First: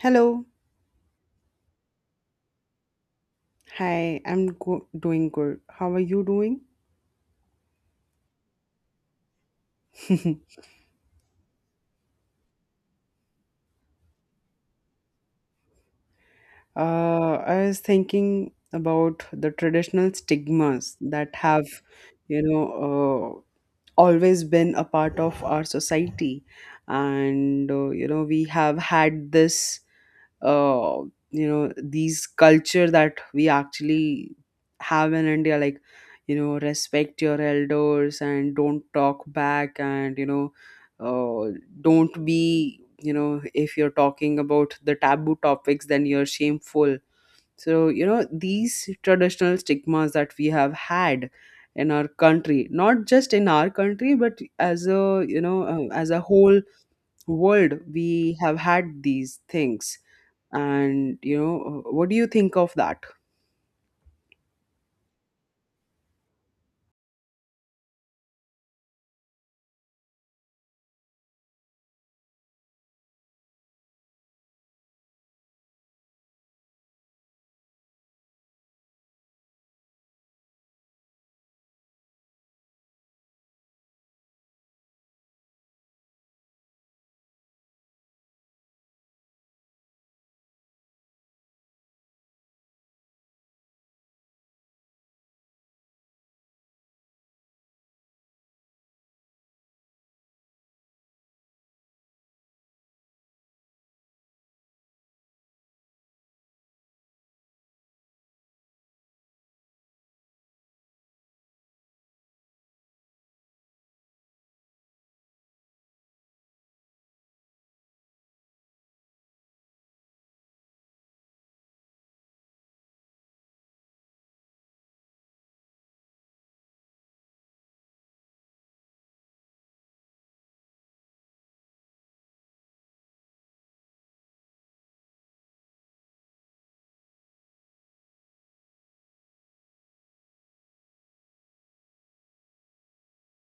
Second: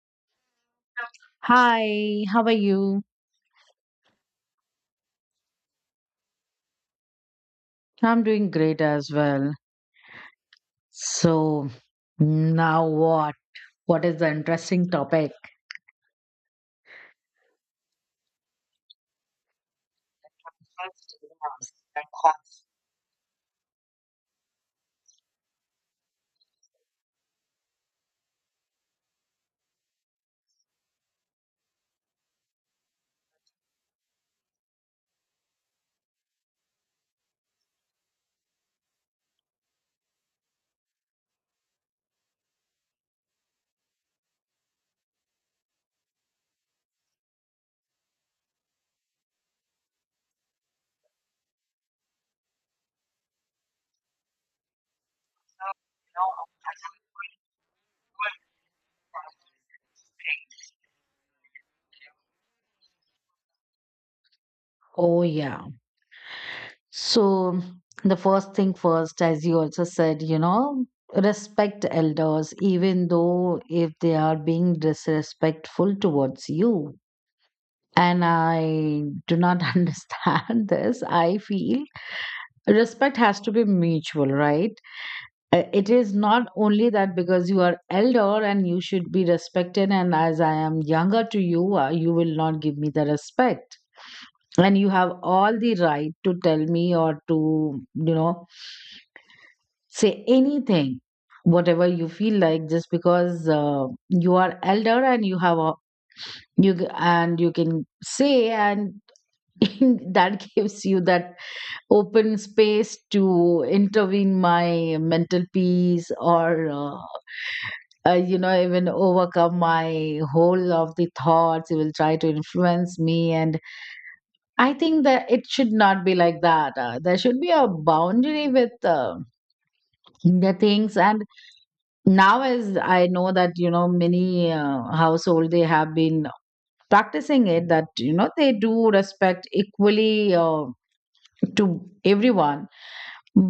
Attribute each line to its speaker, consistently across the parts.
Speaker 1: Hello.
Speaker 2: Hi, how are you?
Speaker 1: Doing good. How are you doing?
Speaker 2: I'm doing great as well. So, now what? What is the interesting topic?
Speaker 1: I was thinking about the traditional stigmas that have, you know, always been a part of our society. And, we have had this uh, these culture that we actually have in india, like, you know, respect your elders and don't talk back. And, uh, don't be, you know, if you're talking about the taboo topics, then you're shameful. So, you know, these traditional stigmas that we have had in our country, not just in our country, but as a, as a whole world, we have had these things. And, what do you think of that?
Speaker 2: Oh, yeah. So, the first thing first, as you also said, you know, respect elders, even though if they are being disrespectful towards you. And I do not understand this. I feel respect has to be mutual, right? It is not only that because you are elder and you should be respected, and as I am younger to you, you will not give me the respect, and you have all the right to tell me or to say anything whatever you feel like just because you are elder and you have a and you can say, and that gives you that open space to intervene my mental peace, or uh, even overcome my whole of the thoughts. It will try to influence me, and I think that it should not be like that. There should be a boundary with the things. And now, as I know that, you know, many household, they have been practicing it, that, they do respect equally to everyone.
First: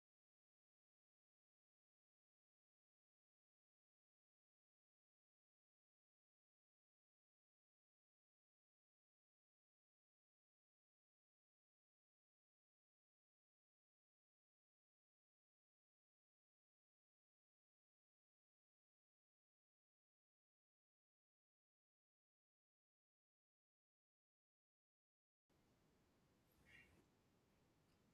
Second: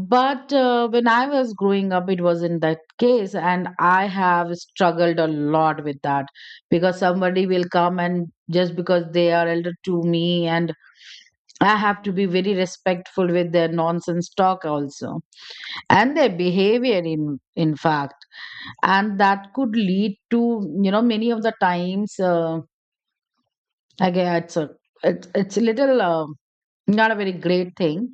Speaker 2: But when I was growing up, it wasn't that case. And I have struggled a lot with that, because somebody will come, and just because they are elder to me, and I have to be very respectful with their nonsense talk also and their behavior, in fact. And that could lead to, many of the times, again, it's a, it's a little not a very great thing.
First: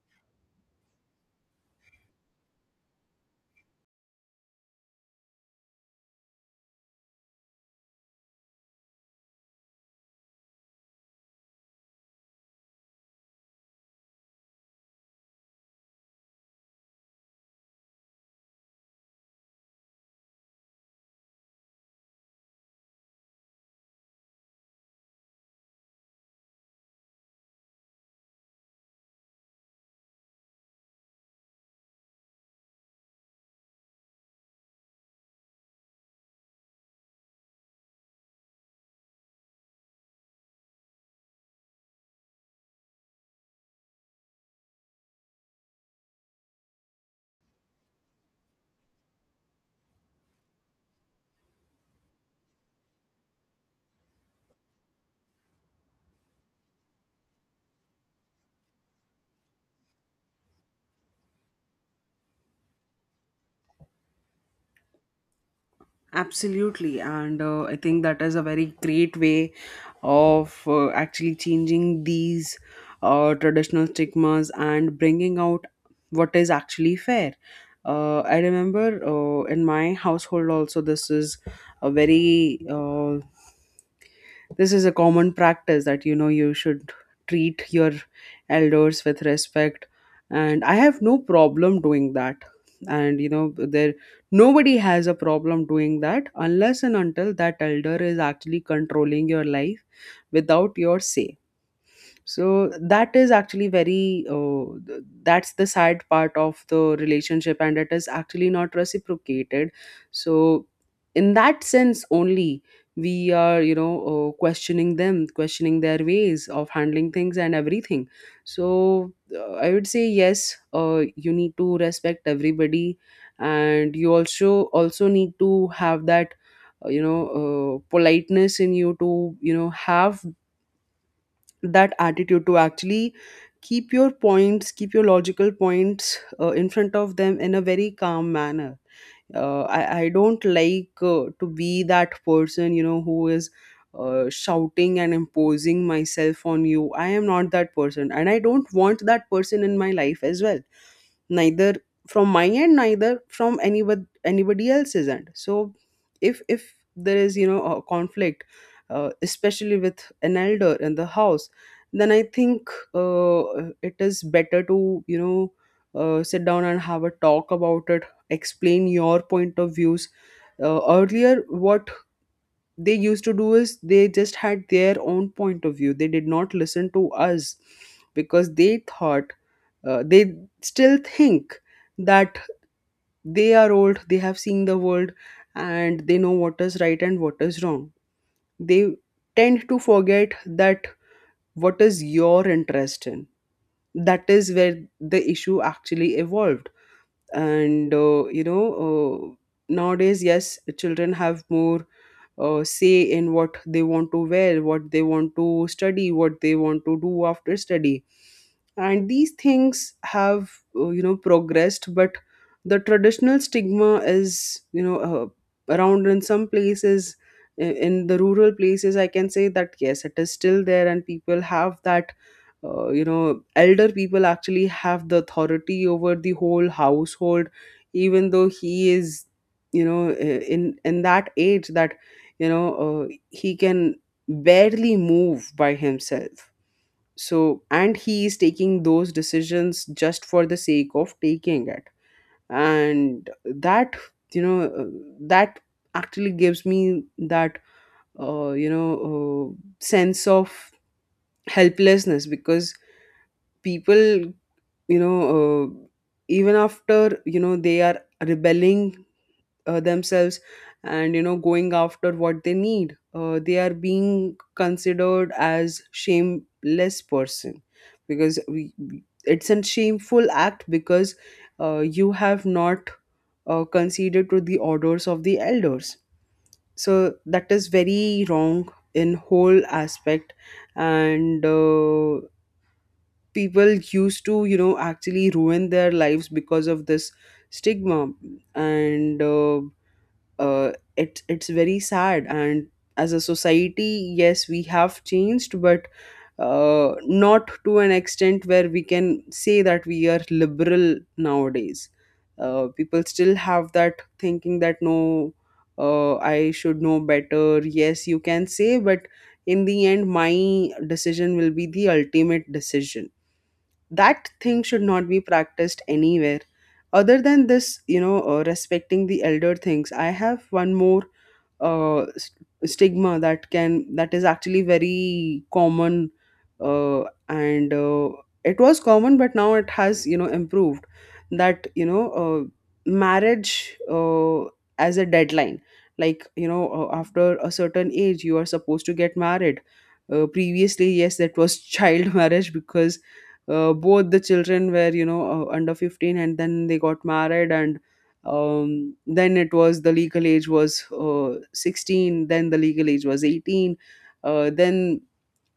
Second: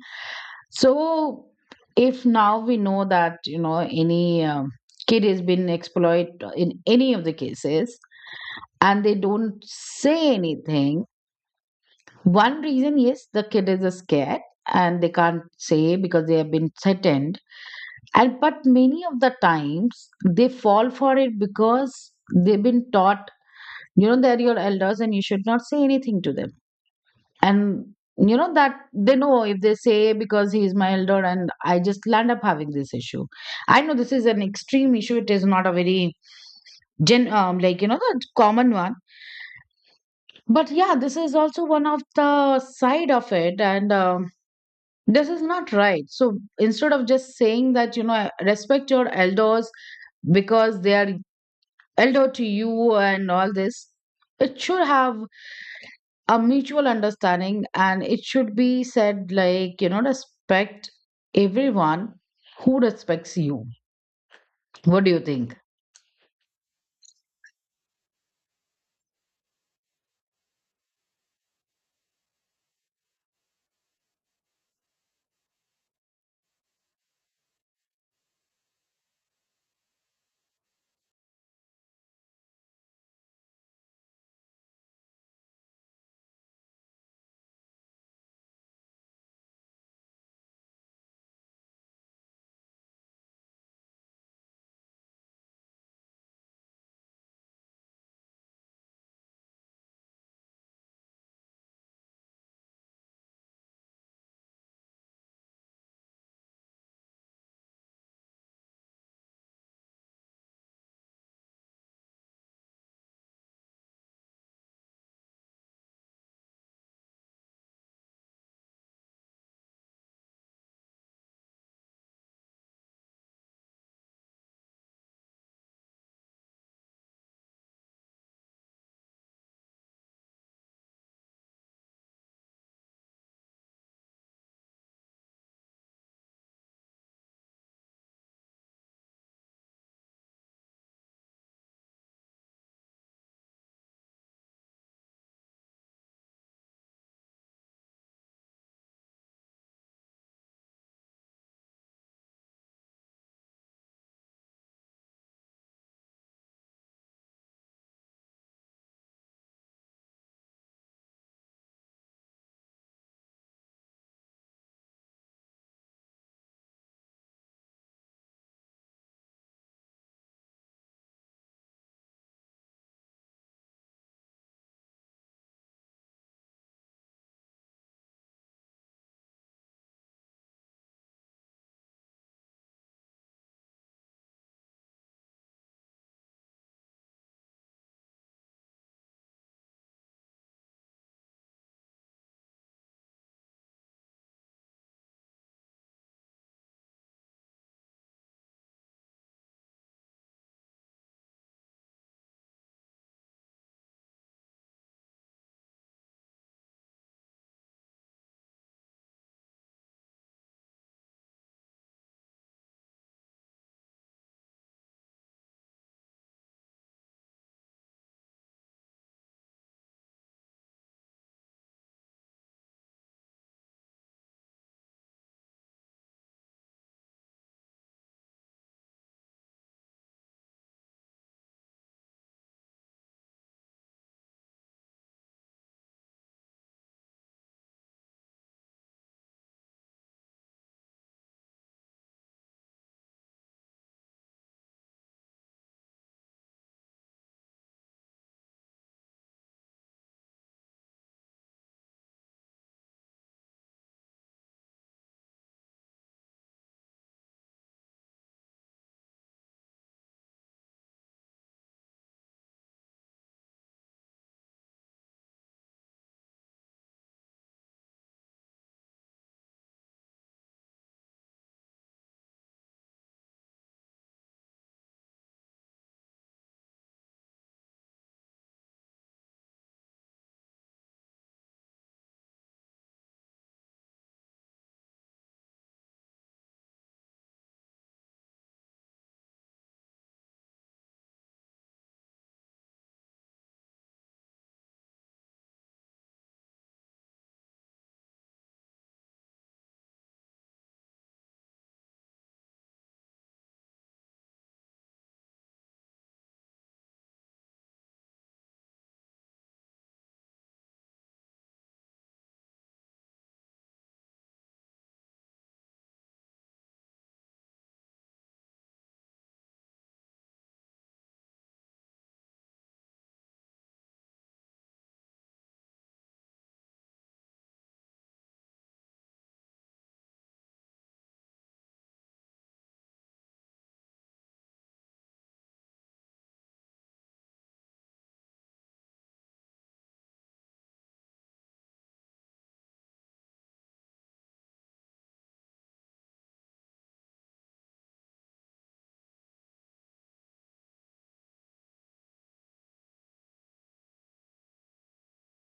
Speaker 2: So, if now we know that, any kid has been exploited in any of the cases, and they don't say anything, one reason, yes, the kid is scared and they can't say because they have been threatened. And but many of the times they fall for it because they've been taught, you know, they're your elders and you should not say anything to them. And you know that they know, if they say, because he is my elder, and I just land up having this issue. I know this is an extreme issue, it is not a very gen like, the common one. But yeah, this is also one of the side of it. And this is not right. So instead of just saying that, you know, respect your elders because they are elder to you and all this, it should have a mutual understanding, and it should be said like, you know, respect everyone who respects you. What do you think?
Speaker 1: Absolutely. And I think that is a very great way of actually changing these traditional stigmas and bringing out what is actually fair. I remember, in my household also, a very uh, this is a common practice that, you know, you should treat your elders with respect, and I have no problem doing that. And, you know, there, nobody has a problem doing that unless and until that elder is actually controlling your life without your say. So that is actually that's the sad part of the relationship, and it is actually not reciprocated. So in that sense only, we are, questioning them, questioning their ways of handling things and everything. So I would say yes, you need to respect everybody. And you also, also need to have that, politeness in you to, you know, have that attitude to actually keep your points, keep your logical points in front of them in a very calm manner. I don't like, to be that person, you know, who is shouting and imposing myself on you. I am not that person, and I don't want that person in my life as well. Neither from my end, neither from anybody else's end. So if there is, you know, a conflict, especially with an elder in the house, then I think it is better to, sit down and have a talk about it, explain your point of views. Earlier, what they used to do is they just had their own point of view. They did not listen to us because they thought, they still think that they are old, they have seen the world, and they know what is right and what is wrong. They tend to forget that what is your interest in, that is where the issue actually evolved. And nowadays, yes, children have more say in what they want to wear, what they want to study, what they want to do after study. And these things have, you know, progressed, but the traditional stigma is, you know, around in some places, in the rural places, I can say that yes, it is still there, and people have that. You know, elder people actually have the authority over the whole household, even though he is, you know, in that age that, he can barely move by himself. So, and he is taking those decisions just for the sake of taking it. And that, you know uh, that actually gives me that, uh, you know uh, sense of helplessness, because people, you know uh, even after, you know, they are rebelling themselves and, you know, going after what they need, they are being considered as shameless person, because it's a shameful act, because you have not conceded to the orders of the elders. So that is very wrong in whole aspect. And, people used to you know actually ruin their lives because of this stigma and it's very sad. And as a society, yes, we have changed, but not to an extent where we can say that we are liberal nowadays. Uh, people still have that thinking that no, I should know better. Yes, you can say, but in the end, my decision will be the ultimate decision. That thing should not be practiced anywhere. Other than this, you know, respecting the elder things, I have one more stigma that can that is actually very common, and it was common, but now it has, you know, improved. That, marriage, as a deadline, like, after a certain age, you are supposed to get married. Uh, previously, yes, that was child marriage because both the children were, under 15, and then they got married. And then it was, the legal age was, 16, then the legal age was 18. Then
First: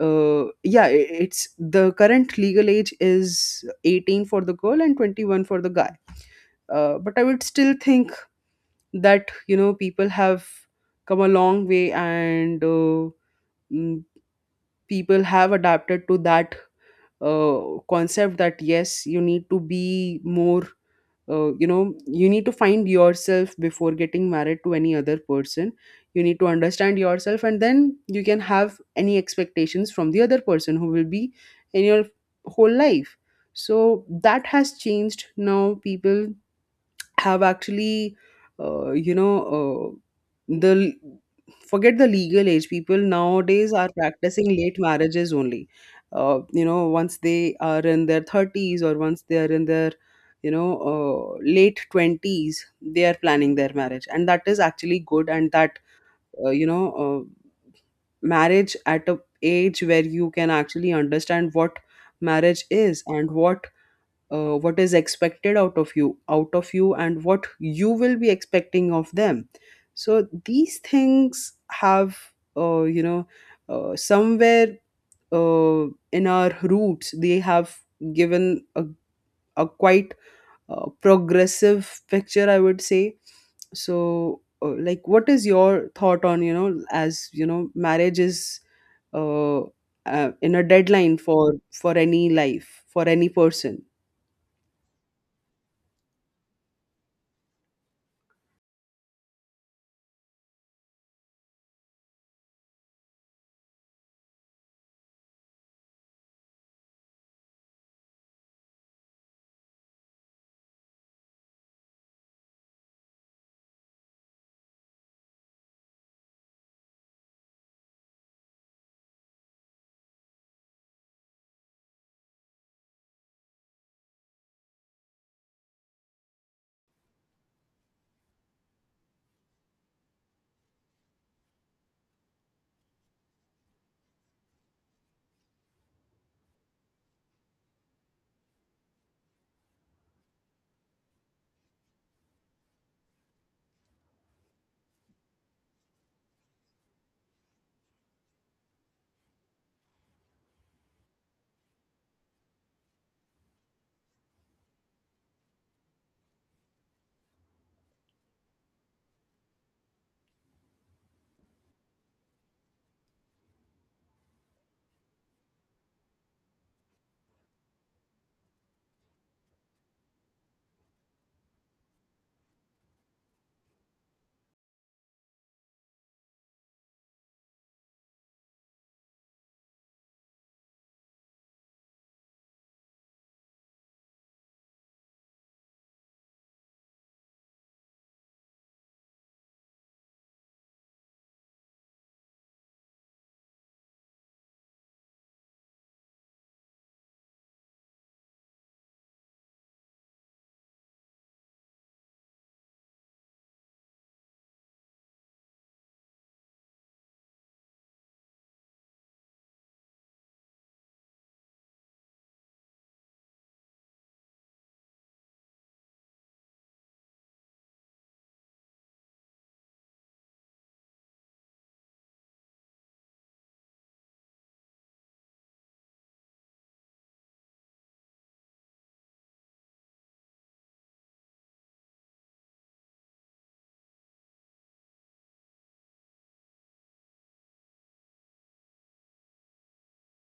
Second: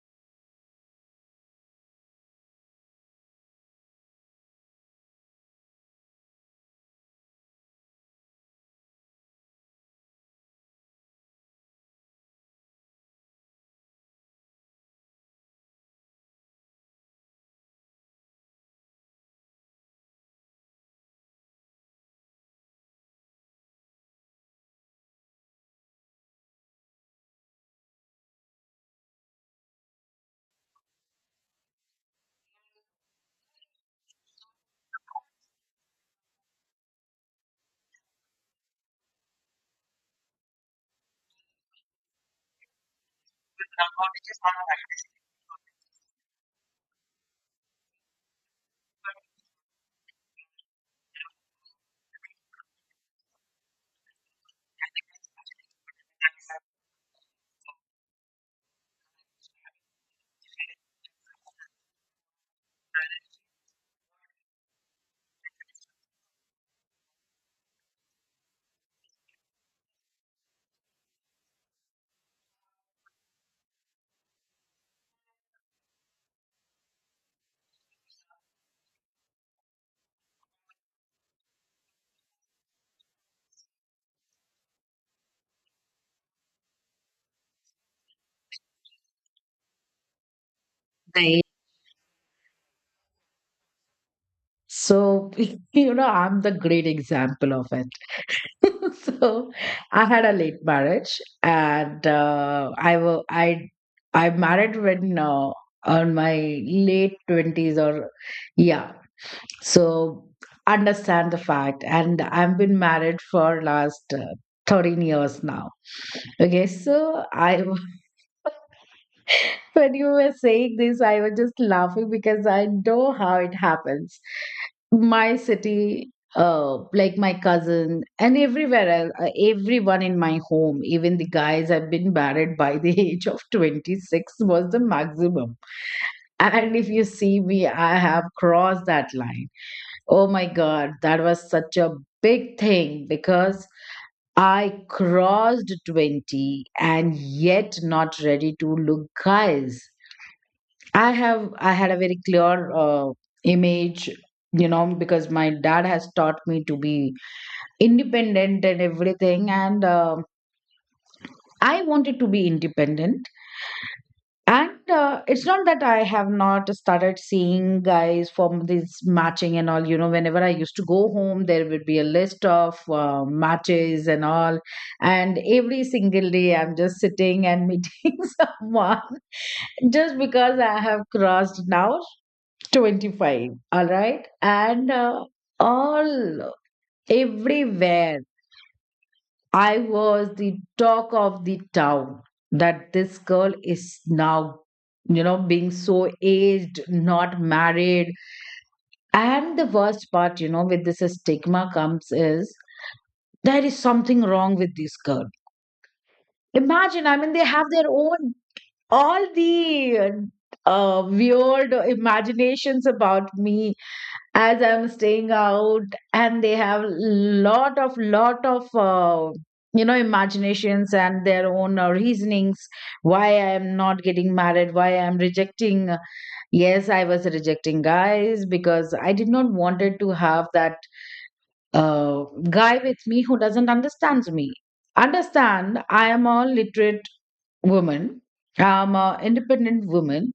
Speaker 1: Yeah, it's, the current legal age is 18 for the girl and 21 for the guy. Uh, but I would still think that, you know, people have come a long way. And, mm, people have adapted to that uh, concept, that yes, you need to be more, you need to find yourself before getting married to any other person. You need to understand yourself, and then you can have any expectations from the other person who will be in your whole life. So that has changed. Now people have actually, you know the forget the legal age, people nowadays are practicing late marriages only. Uh, you know, once they are in their 30s, or once they are in their, you know late 20s, they are planning their marriage. And that is actually good. And that, uh, you know uh, marriage at a age where you can actually understand what marriage is and what, what is expected out of you, and what you will be expecting of them. So these things have, uh, you know somewhere, in our roots, they have given a quite progressive picture, I would say. So like, what is your thought on, you know, as you know, marriage is, uh, in a deadline,
Speaker 2: Right.
Speaker 1: for any life, for any person?
Speaker 2: So you know, I'm the great example of it. So I had a late marriage. And I wa- I married when, on my late 20s, or yeah. So understand the fact, and I've been married for last 13 years now. Okay, so I when you were saying this, I was just laughing because I know how it happens. My city, like my cousin and everywhere else, everyone in my home, even the guys have been married by the age of 26 was the maximum. And if you see me, I have crossed that line. Oh my God, that was such a big thing because I crossed 20 and yet not ready to look guys. I had a very clear image, you know, because my dad has taught me to be independent and everything, and I wanted to be independent. And it's not that I have not started seeing guys from this matching and all. You know, whenever I used to go home, there would be a list of matches and all. And every single day, I'm just sitting and meeting someone just because I have crossed now 25. All right. And all everywhere I was the talk of the town, that this girl is now, you know, being so aged, not married. And the worst part, you know, with this stigma comes is there is something wrong with this girl. Imagine, I mean, they have their own, all the weird imaginations about me, as I'm staying out, and they have lot of imaginations and their own reasonings why I am not getting married, why I am rejecting. Yes, I was rejecting guys because I did not wanted to have that guy with me who doesn't understand me. Understand, I am a literate woman. I'm a independent woman,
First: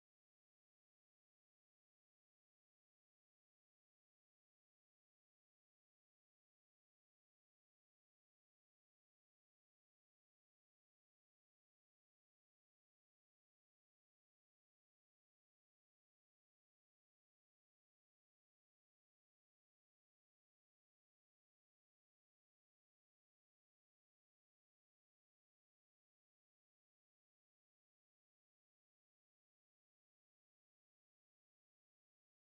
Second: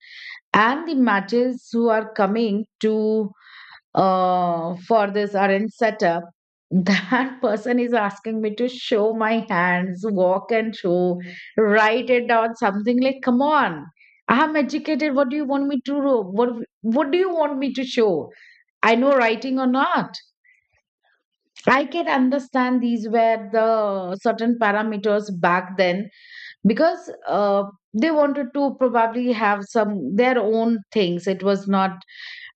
Speaker 2: and the matches who are coming to for this arrange setup, that person is asking me to show my hands, walk and show, write it down, something like, come on, I'm educated. What do you want me to do? What do you want me to show? I know writing or not. I can understand these were the certain parameters back then because they wanted to probably have some their own things. It was not,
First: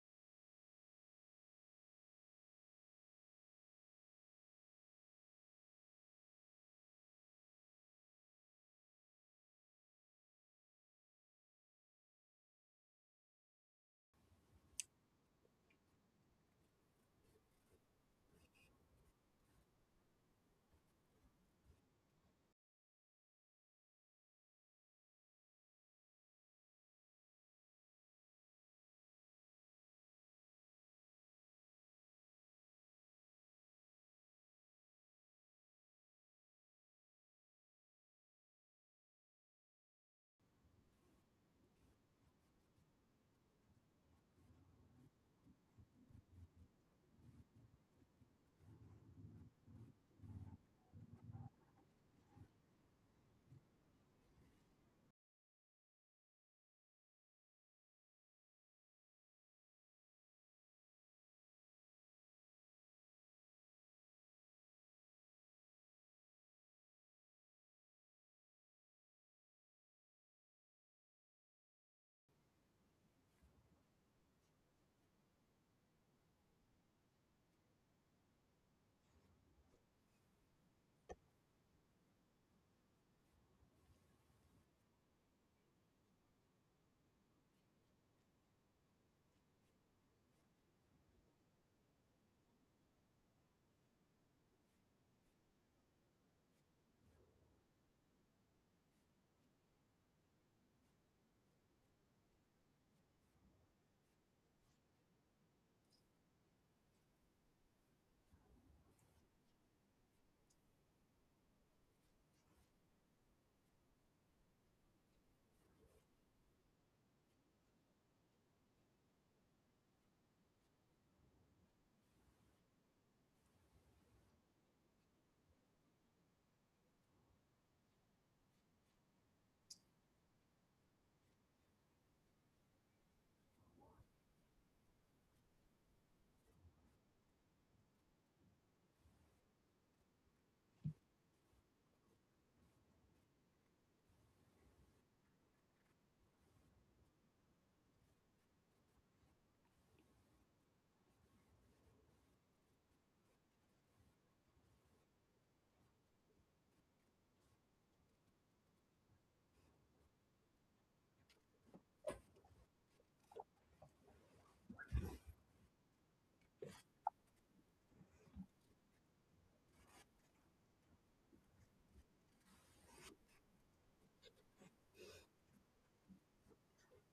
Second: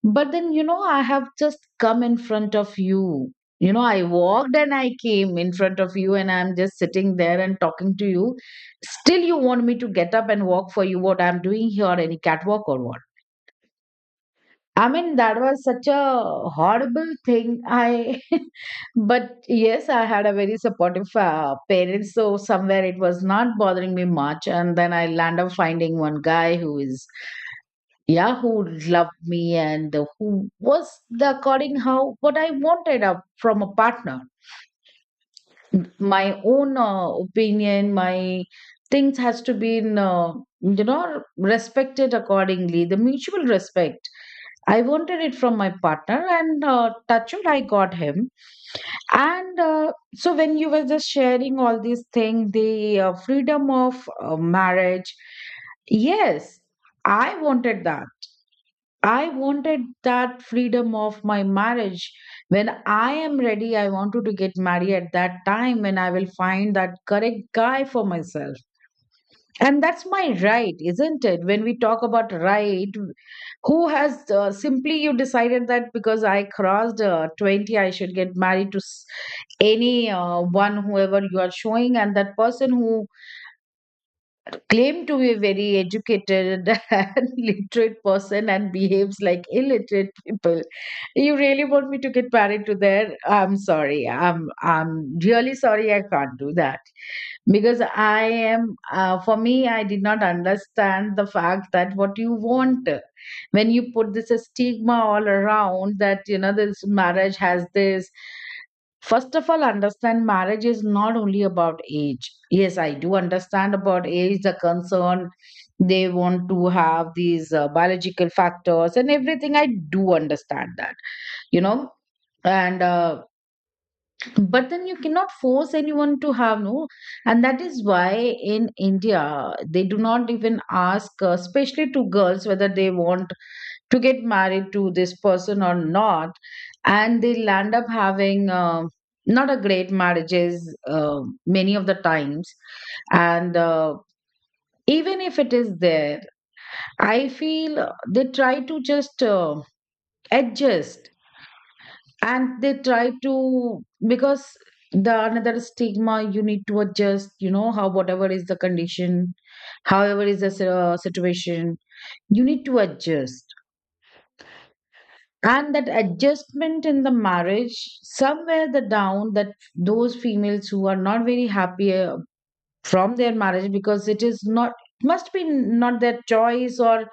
Speaker 2: but then, you know, I have just come in front of you. You know, I walked and I came in front of you, and I'm just sitting there and talking to you. Still, you want me to get up and walk for you, what I'm doing here, any catwalk or what? I mean, that was such a horrible thing. I, but yes, I had a very supportive parents, so somewhere it was not bothering me much. And then I land up finding one guy who is yeah, who loved me and who was the according how what I wanted up from a partner. My own opinion, my things has to be in, respected accordingly, the mutual respect I wanted it from my partner. And touch wood, I got him. And so when you were just sharing all these things, the freedom of marriage, yes, I wanted that. I wanted that freedom of my marriage. When I am ready, I wanted to get married at that time when I will find that correct guy for myself. And that's my right, isn't it? When we talk about right, who has simply you decided that because I crossed 20, I should get married to any one, whoever you are showing, and that person who claim to be a very educated and literate person and behaves like illiterate people. You really want me to get married to there? I'm sorry. I'm really sorry. I can't do that because I am. For me, I did not understand the fact that what you want when you put this stigma all around, that you know this marriage has this. First of all, understand marriage is not only about age. Yes, I do understand about age, the concern they want to have these biological factors and everything. I do understand that, you know. And but then you cannot force anyone to have no, and that is why in India they do not even ask, especially to girls, whether they want to get married to this person or not, and they'll end up having not a great marriages many of the times. And even if it is there, I feel they try to just adjust, and they try to, because the another stigma, you need to adjust, you know, how whatever is the condition, however is the situation, you need to adjust. And that adjustment in the marriage, somewhere the down, that those females who are not very happy from their marriage, because it is not, it must be not their choice, or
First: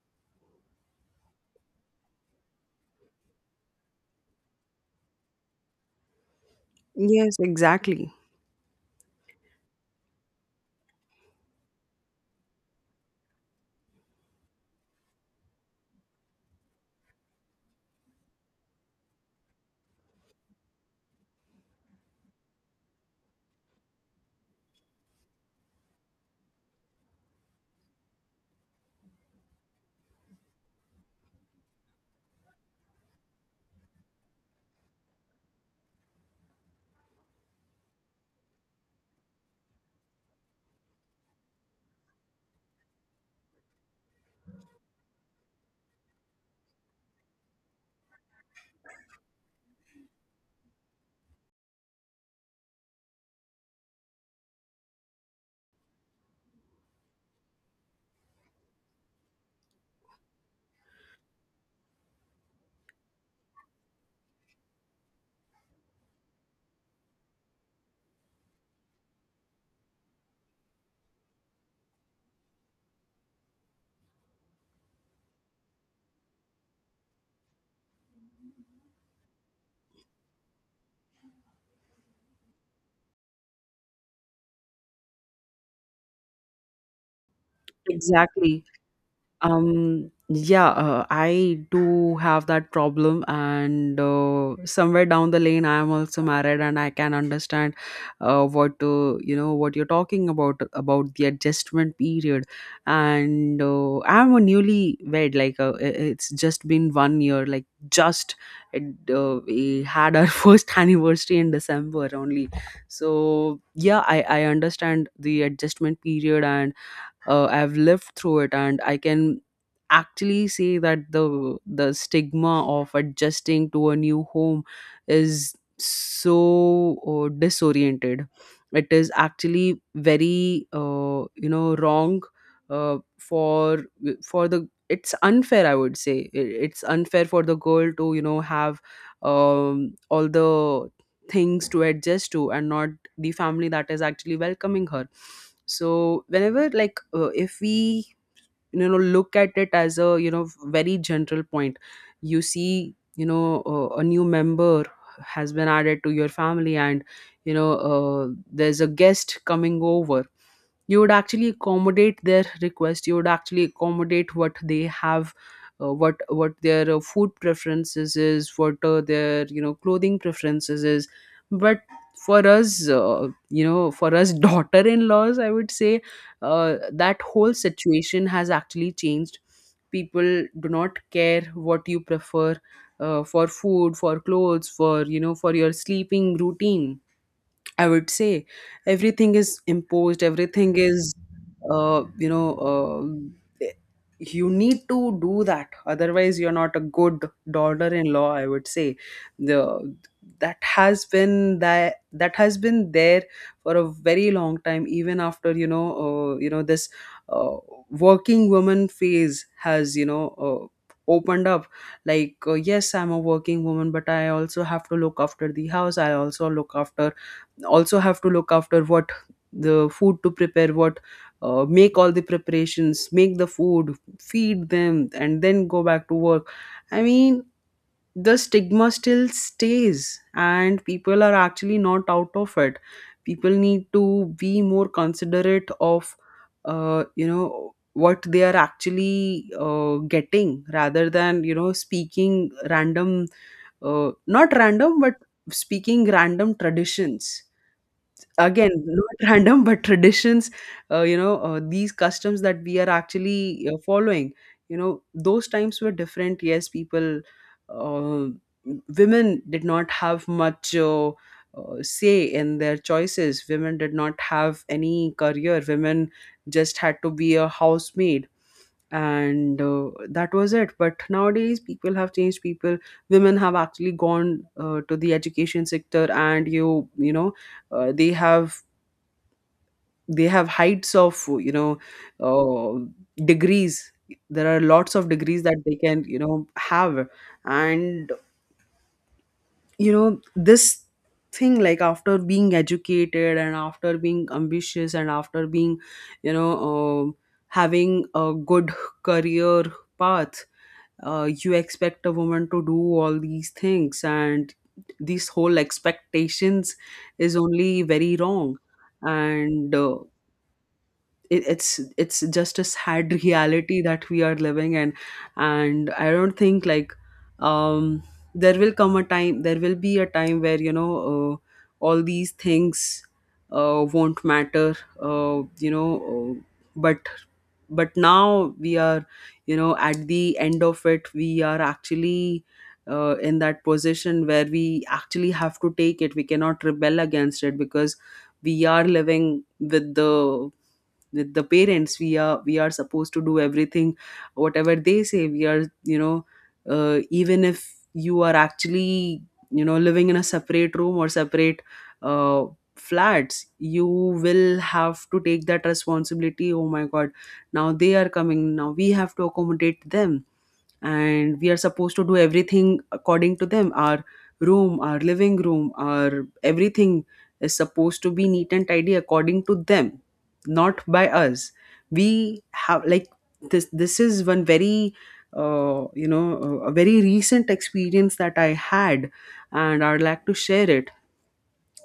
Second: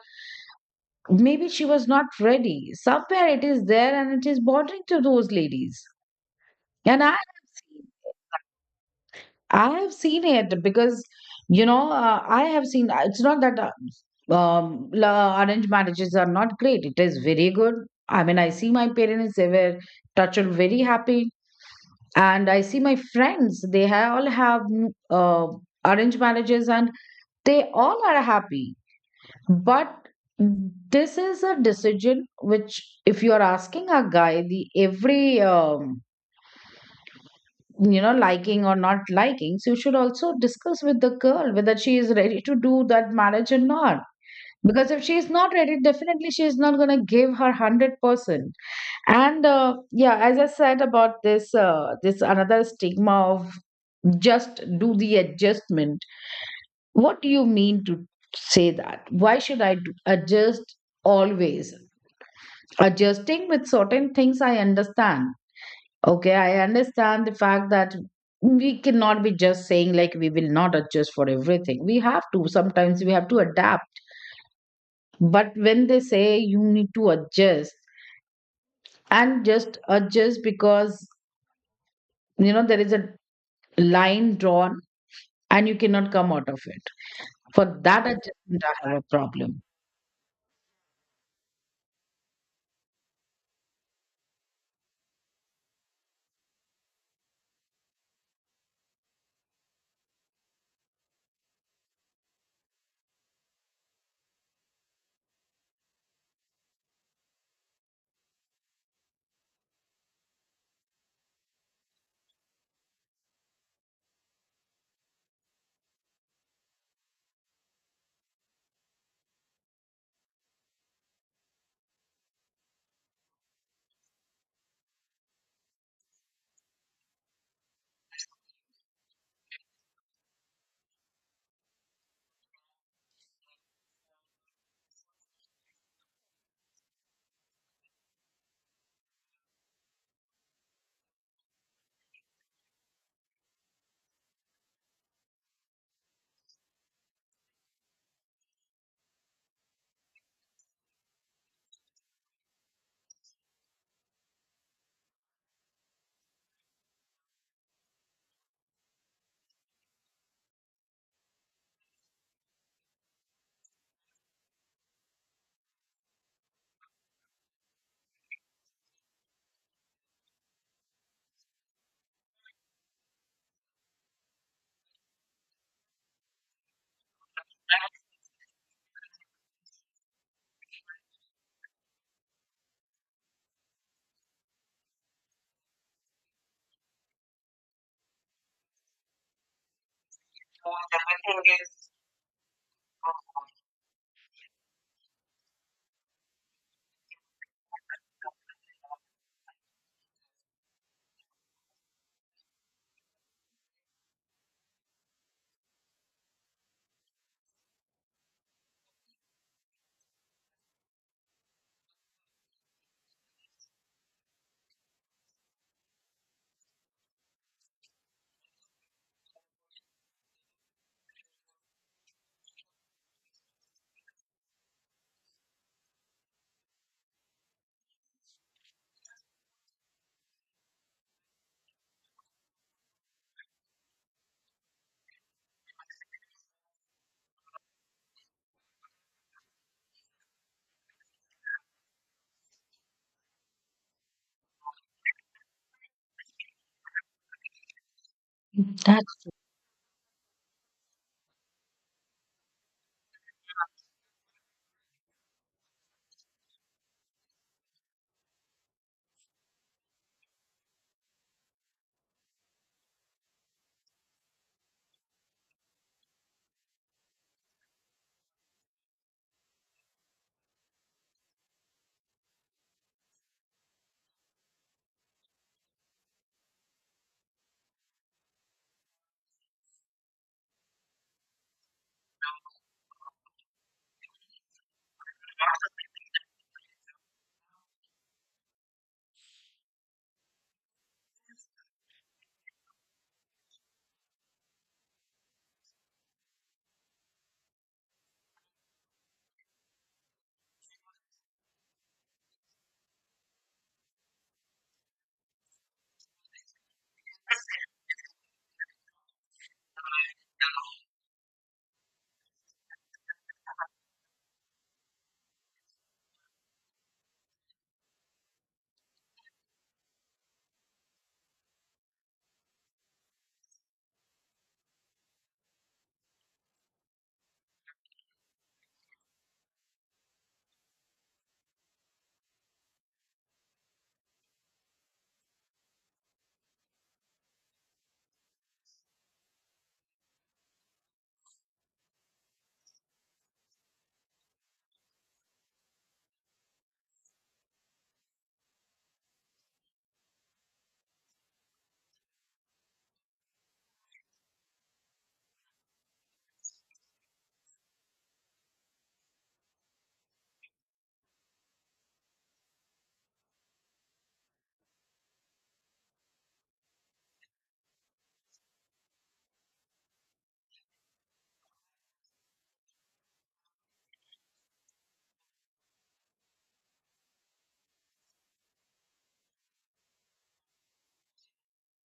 Speaker 2: maybe she was not ready, somewhere it is there and it is bothering to those ladies. And i
Speaker 1: Yes, exactly.
Speaker 2: i have seen it because, you know, I have seen, it's not that arranged marriages are not great, it is very good. I mean, I see my parents, they were touched very happy. And I see my friends, all have uh, arranged marriages, and they all are happy. But this is a decision which, if you are asking a guy the every liking or not liking, so you should also discuss with the girl whether she is ready to do that marriage or not. Because if she is not ready, definitely she is not going to give her 100%. And yeah, as I said about this this another stigma of just do the adjustment. What do you mean to say that why should I adjust always? Adjusting with certain things, I understand. Okay, I understand the fact that we cannot be just saying like we will not adjust for everything. We have to, sometimes we have to adapt. But when they say you need to adjust, and just adjust because you know there is a line drawn and you cannot come out of it. For that adjustment,
Speaker 1: Exactly.
Speaker 2: I have a problem.
Speaker 1: Yeah, I do have that problem, and somewhere down the lane, I am also married, and I can understand what you know, what you're talking about the adjustment period. And I'm a newly wed, like it's just been 1 year, it, we had our first anniversary in December only. So yeah, I understand the adjustment period. And I've lived through it, and I can actually say that the stigma of adjusting to a new home is so disoriented. It is actually very, wrong uh, for for the it's unfair, I would say. It's unfair for the girl to, you know, have all the things to adjust to, and not the family that is actually welcoming her. So whenever, like, if we, you know, look at it as a, you know, very general point, you see, you know, a new member has been added to your family. And, there's a guest coming over, you would actually accommodate their request, you would actually accommodate what they have, what their food preferences is, what, their, you know, clothing preferences is. But for us, for us daughter-in-laws, I would say, that whole situation has actually changed. People do not care what you prefer, for food, for clothes, for, you know, for your sleeping routine. I would say everything is imposed, everything is, uh, you know, uh, eh, you need to do that. Otherwise, you're not a good daughter-in-law. I would say the that has been, that has been there for a very long time, even after, you know, this uh, working woman phase has, you know. Opened up, like, yes, I'm a working woman, but I also have to look after the house, I also look after, also have to look after what, the food to prepare, what, make all the preparations, make the food, feed them, and then go back to work. I mean, the stigma still stays and people are actually not out of it. People need to be more considerate of what they are actually getting, rather than, speaking random, not random but, speaking random traditions. Again,
Speaker 2: That's
Speaker 1: not random but traditions. These customs that we are actually following, you know, those times were different, yes. People, uh, women did not have much say in their choices. Women did not have any career. Women just had to be a housemaid, and that was it. But nowadays people have changed. People, women have actually gone to the education sector, and you know, they have, they have heights of, you know, uh, degrees. There are lots of degrees that they can, you know, have. And, you know, this thing, like, after being educated and after being ambitious and after being, you know uh, having a good career path, you expect a woman to do all these things, and these whole expectations is only very wrong. And it's just a sad reality that we are living in. And I don't think, like, um there will come a time, there will be a time where, all these things won't matter. uh, you know uh, but but now we are, you know, at the end of it, we are actually in that position where we actually have to take it. We cannot rebel against it because we are living with the, with the parents. We are supposed to do everything, whatever they say. We are you know Even if you are actually, living in a separate room or separate uh, flats, you will have to take that responsibility. Oh my god, now they are coming, now we have to accommodate them. And we are supposed to do everything according to them. Our room, our living room, our everything is supposed to be neat and tidy according to them, not by us. We have, like, this is one very, a very recent experience that I had, and I'd like to share it.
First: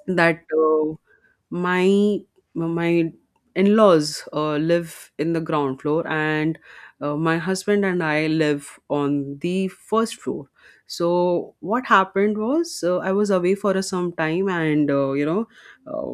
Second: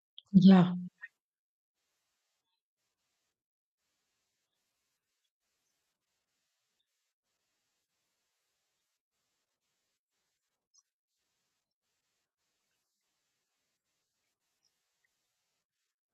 Speaker 1: That,
Speaker 2: yeah.
Speaker 1: my my in-laws live in the ground floor, and my husband and I live on the first floor. So what happened was, I was away for a some time, and, uh,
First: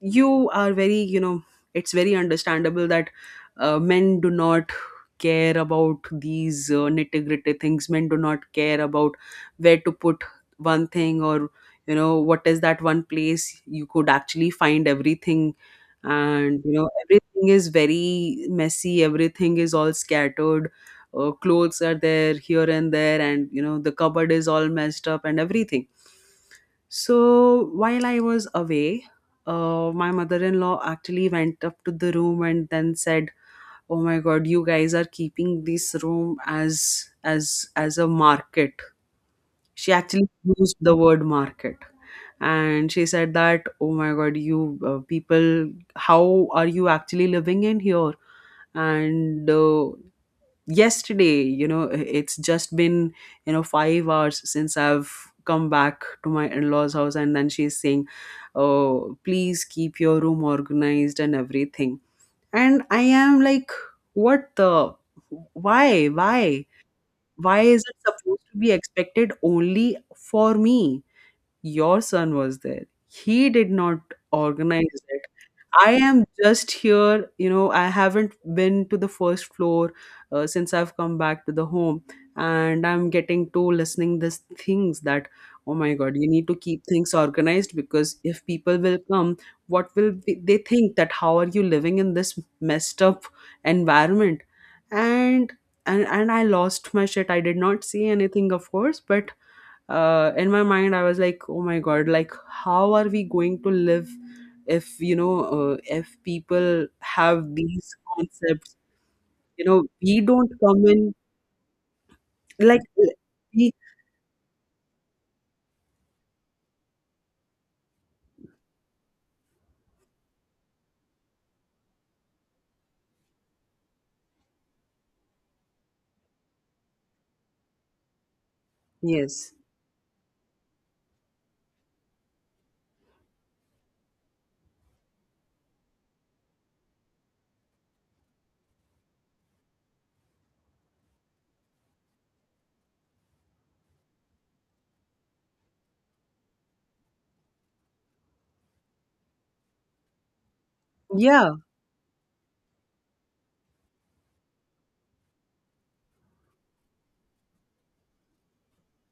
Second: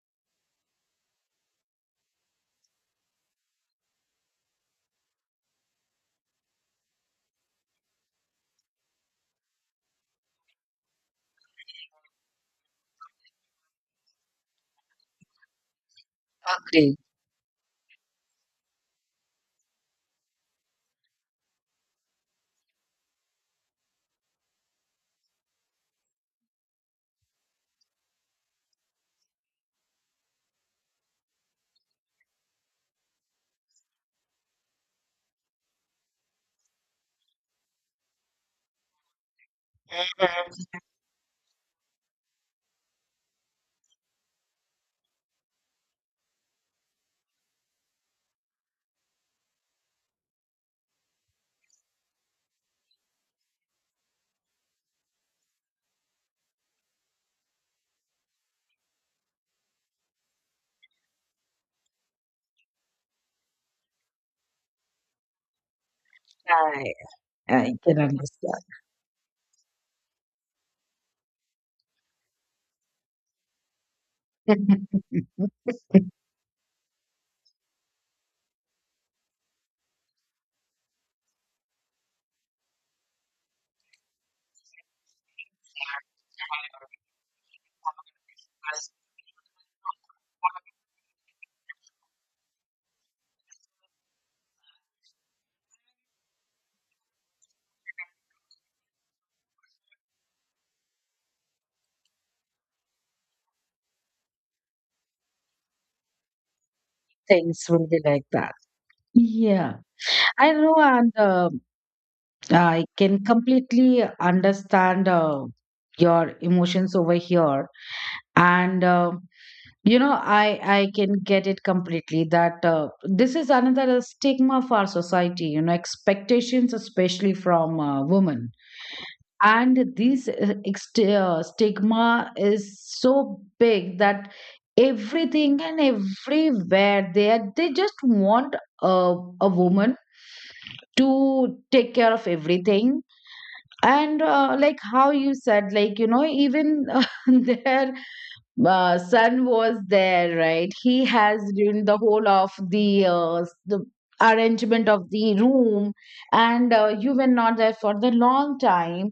Speaker 1: you are very, you know, it's very understandable that men do not care about these nitty-gritty things. Men do not care about where to put one thing, or, you know, what is that one place you could actually find everything, and, you know,
Speaker 2: Agree.
Speaker 1: everything is very messy, everything is all scattered. Clothes are there, here and there, and, you know, the cupboard is all messed up and everything. So while I was away, my mother-in-law actually went up to the room and then said, "Oh my god, you guys are keeping this room as as a market." She actually used
Speaker 2: Mhm.
Speaker 1: the word market. And she said that, "Oh my god, you, people, how are you actually living in here?" And yesterday, you know, it's just been, you know, 5 hours since I've come back to my in-laws house, and then she's saying, "Oh please, keep your room organized and everything." And I am like, what the, why,
Speaker 2: I
Speaker 1: why
Speaker 2: I
Speaker 1: is it
Speaker 2: can
Speaker 1: supposed to
Speaker 2: understand.
Speaker 1: be expected only for me? Your son was there, he did not organize it. I am just here, you know, I haven't been to the first floor since I've come back to the home, and I'm getting to listening this things that, "Oh my god, you need to keep things organized, because if people will come, what will be, they think that how are you living in this messed up environment?" And and I lost my shit. I did not see anything, of course, but in my mind I was like, "Oh my god, like, how are we going to live if, if people have
Speaker 2: Things will
Speaker 1: these
Speaker 2: be like that.
Speaker 1: concepts?" You
Speaker 2: Yeah,
Speaker 1: know, we don't
Speaker 2: I know,
Speaker 1: come in,
Speaker 2: and
Speaker 1: like,
Speaker 2: I can
Speaker 1: we,
Speaker 2: completely understand your emotions over here. And you know, i I can get it completely that this is another stigma for our society, you know, expectations especially from women.
Speaker 1: yes,
Speaker 2: And these stigma is so big that everything and everywhere they are, they just want a, a woman to take care of everything. And like how you said, like, you know, even there son was there, right? He has
Speaker 1: yeah,
Speaker 2: done the whole of the the arrangement of the room, and you were not there for the long time.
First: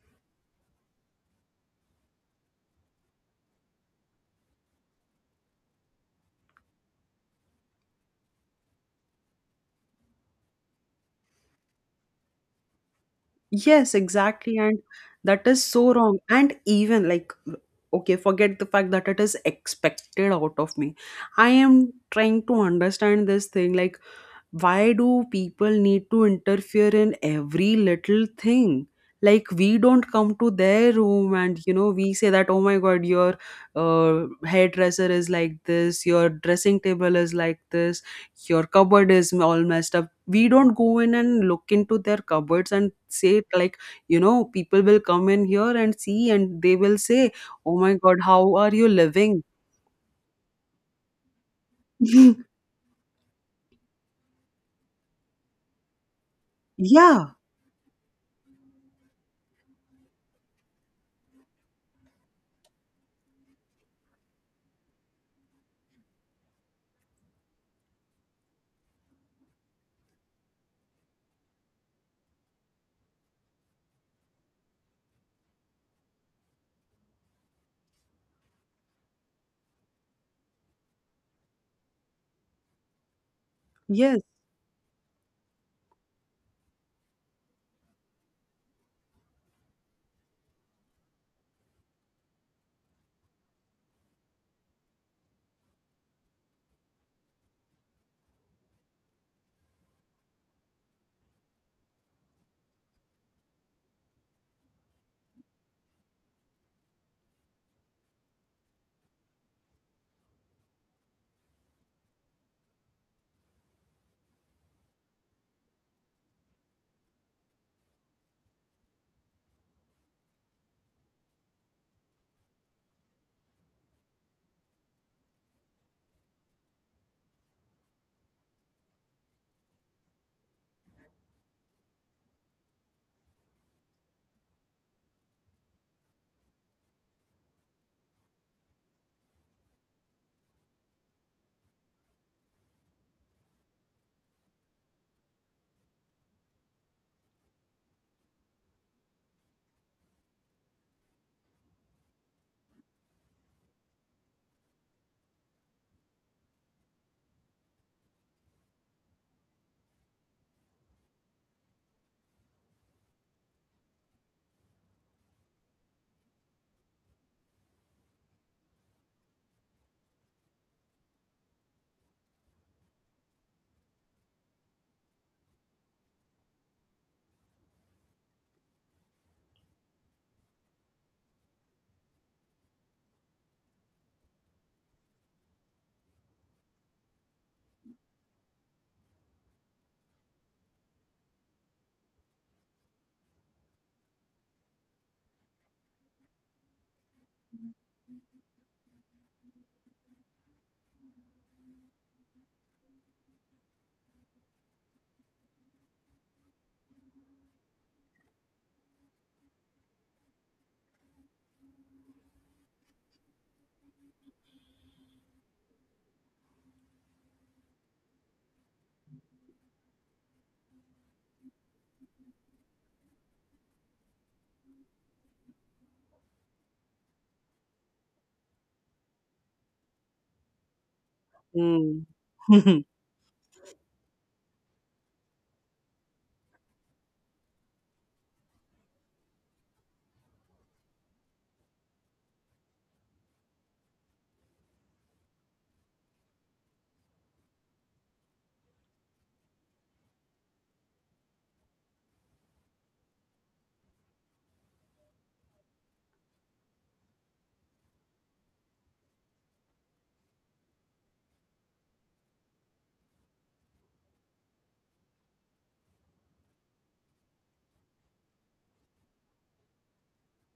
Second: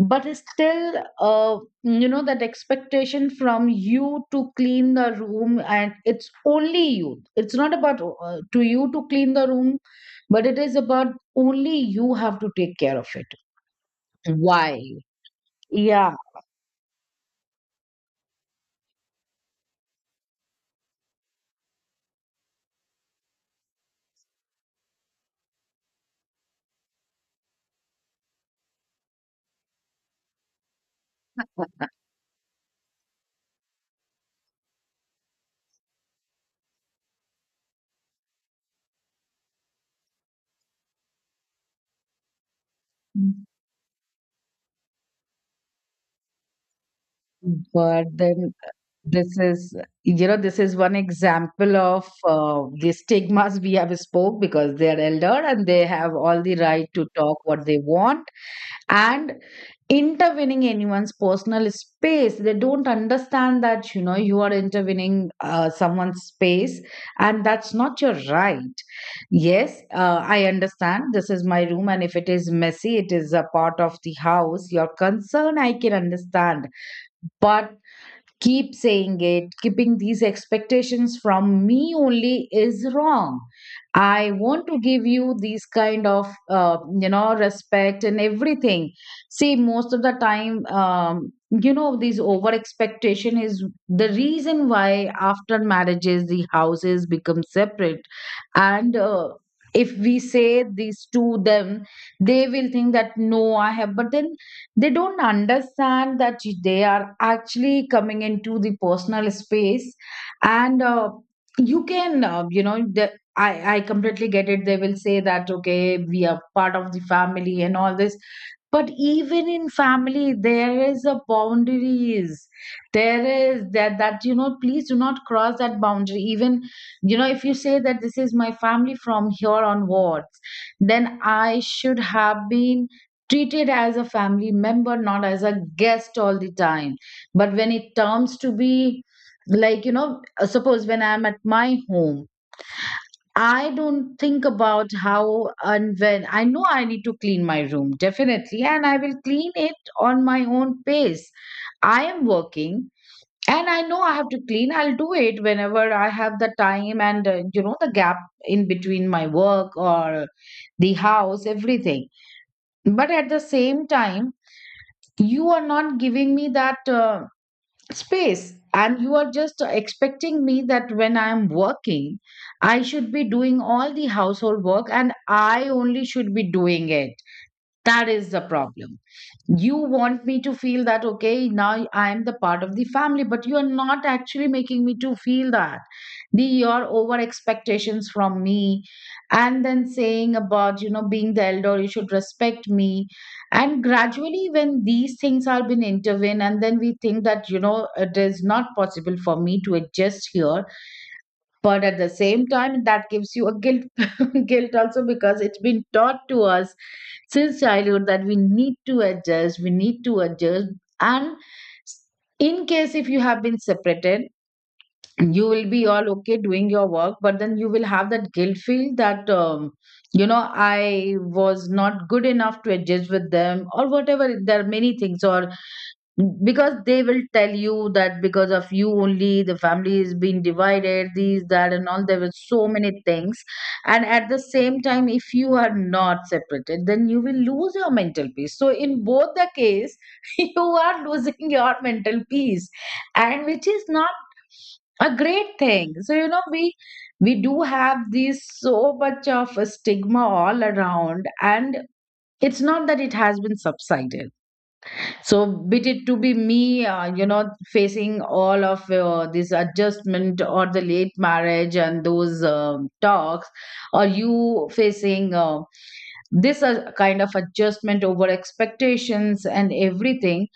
Speaker 2: But it's still, you know, that expectation from you to clean the room, and it's only you. It's not about to you to clean the room, but it is about only you have to take care of it.
Speaker 1: yes, exactly. And
Speaker 2: Why?
Speaker 1: that is so
Speaker 2: Yeah,
Speaker 1: wrong. And even, like, okay, forget the fact that it is expected out of me. I am trying to understand this thing, like, why do people need to interfere in every little thing? Like, we don't come to their room and, you know, we say that, "Oh my god, your hairdresser is like this, your dressing table is like this, your cupboard is all messed up." We don't go in and look into their cupboards and say, like, you know, people will come in here and see and they will say, "Oh my
Speaker 2: but
Speaker 1: god,
Speaker 2: then
Speaker 1: how are you
Speaker 2: this
Speaker 1: living?"
Speaker 2: is, you know, this is one example of the stigmas we have spoke because they are elder and they have all the right to
Speaker 1: Yeah,
Speaker 2: talk what they want and intervening anyone's personal space. They don't understand that, you know, you are intervening someone's space, and that's not your right. Yes, I understand. This is my room and if it is messy, it is a part of the house. Your concern, I can understand. But keep saying it, keeping these expectations from me only is wrong.
Speaker 1: yes.
Speaker 2: I want to give you these kind of you know, respect and everything. See, most of the time, you know, these over expectation is the reason why after marriages the houses become separate. And if we say this to them, they will think that no I have, but then they don't understand that they are actually coming into the personal space. And you can you know, I completely get it. They will say that okay, we are part of the family and all this, but even in family there is a boundaries. There is that that, you know, please do not cross that boundary. Even, you know, if you say that this is my family from here onwards, then I should have been treated as a family member, not as a guest all the time. But when it turns to be like, you know, suppose when I'm at my home, I don't think about how and when. I know I need to clean my room, definitely, and I will clean it on my own pace. I am working and I know I have to clean. I'll do it whenever I have the time and, you know, the gap in between my work or the house, everything. But at the same time, you are not giving me that space, and you are just expecting me that when I am working, I should be doing all the household work and I only should be doing it. That is the problem. You want me to feel that okay, now I am the part of the family, but you are not actually making me to feel that the your over expectations from me, and then saying about, you know, being the elder you should respect me. And gradually when these things are been intervened, and then we think that you know, it is not possible for me to adjust here. But at the same time, that gives you a guilt, guilt also, because it's been taught to us since childhood that we need to adjust, we need to adjust. And in case if you have been separated, you will be all okay doing your work, but then you will have that guilt feel that you know, I was not good enough to adjust with them or whatever. There are many things, or because they will tell you that because of you only the family is being divided, these that and
Speaker 1: Mm.
Speaker 2: all. There were so many things. And at the same time, if you are not separated, then you will lose your mental peace. So in both the case, you are losing your mental peace, and which is not a great thing. So you know, we do have these so much of a stigma all around, and it's not that it has been subsided. So be it to be me, you know, facing all of this adjustment or the late marriage and those talks, or you facing this kind of adjustment, over expectations and everything.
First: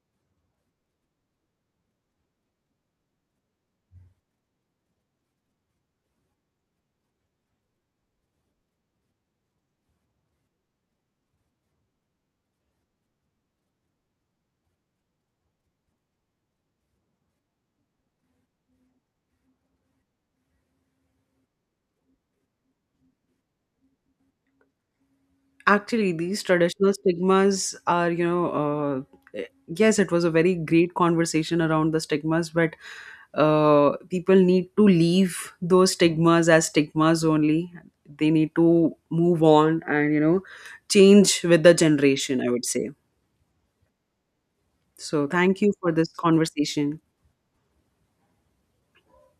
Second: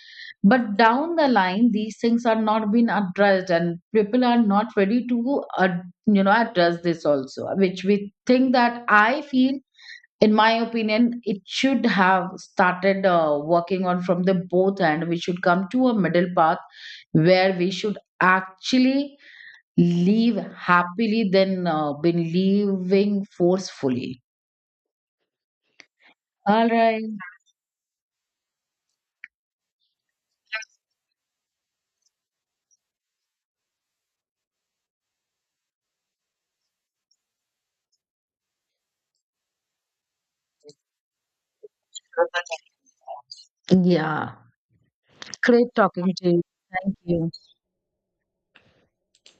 Speaker 2: But down the line, these things are not being addressed, and people are not ready to, you know, address this also, which we think that I feel, in my opinion, it should have started working on from the both end. We should come to a middle path where we should actually live happily than been living forcefully.
Speaker 1: Actually, these
Speaker 2: All
Speaker 1: traditional
Speaker 2: right.
Speaker 1: stigmas are, you know, yes, it was a very great conversation around the stigmas, but people need to leave those stigmas as stigmas only. They need to move on and, you know, change with the generation, I would say.
Speaker 2: Yeah,
Speaker 1: So, thank
Speaker 2: great
Speaker 1: you for
Speaker 2: talking
Speaker 1: this
Speaker 2: to you. Thank
Speaker 1: conversation.
Speaker 2: you.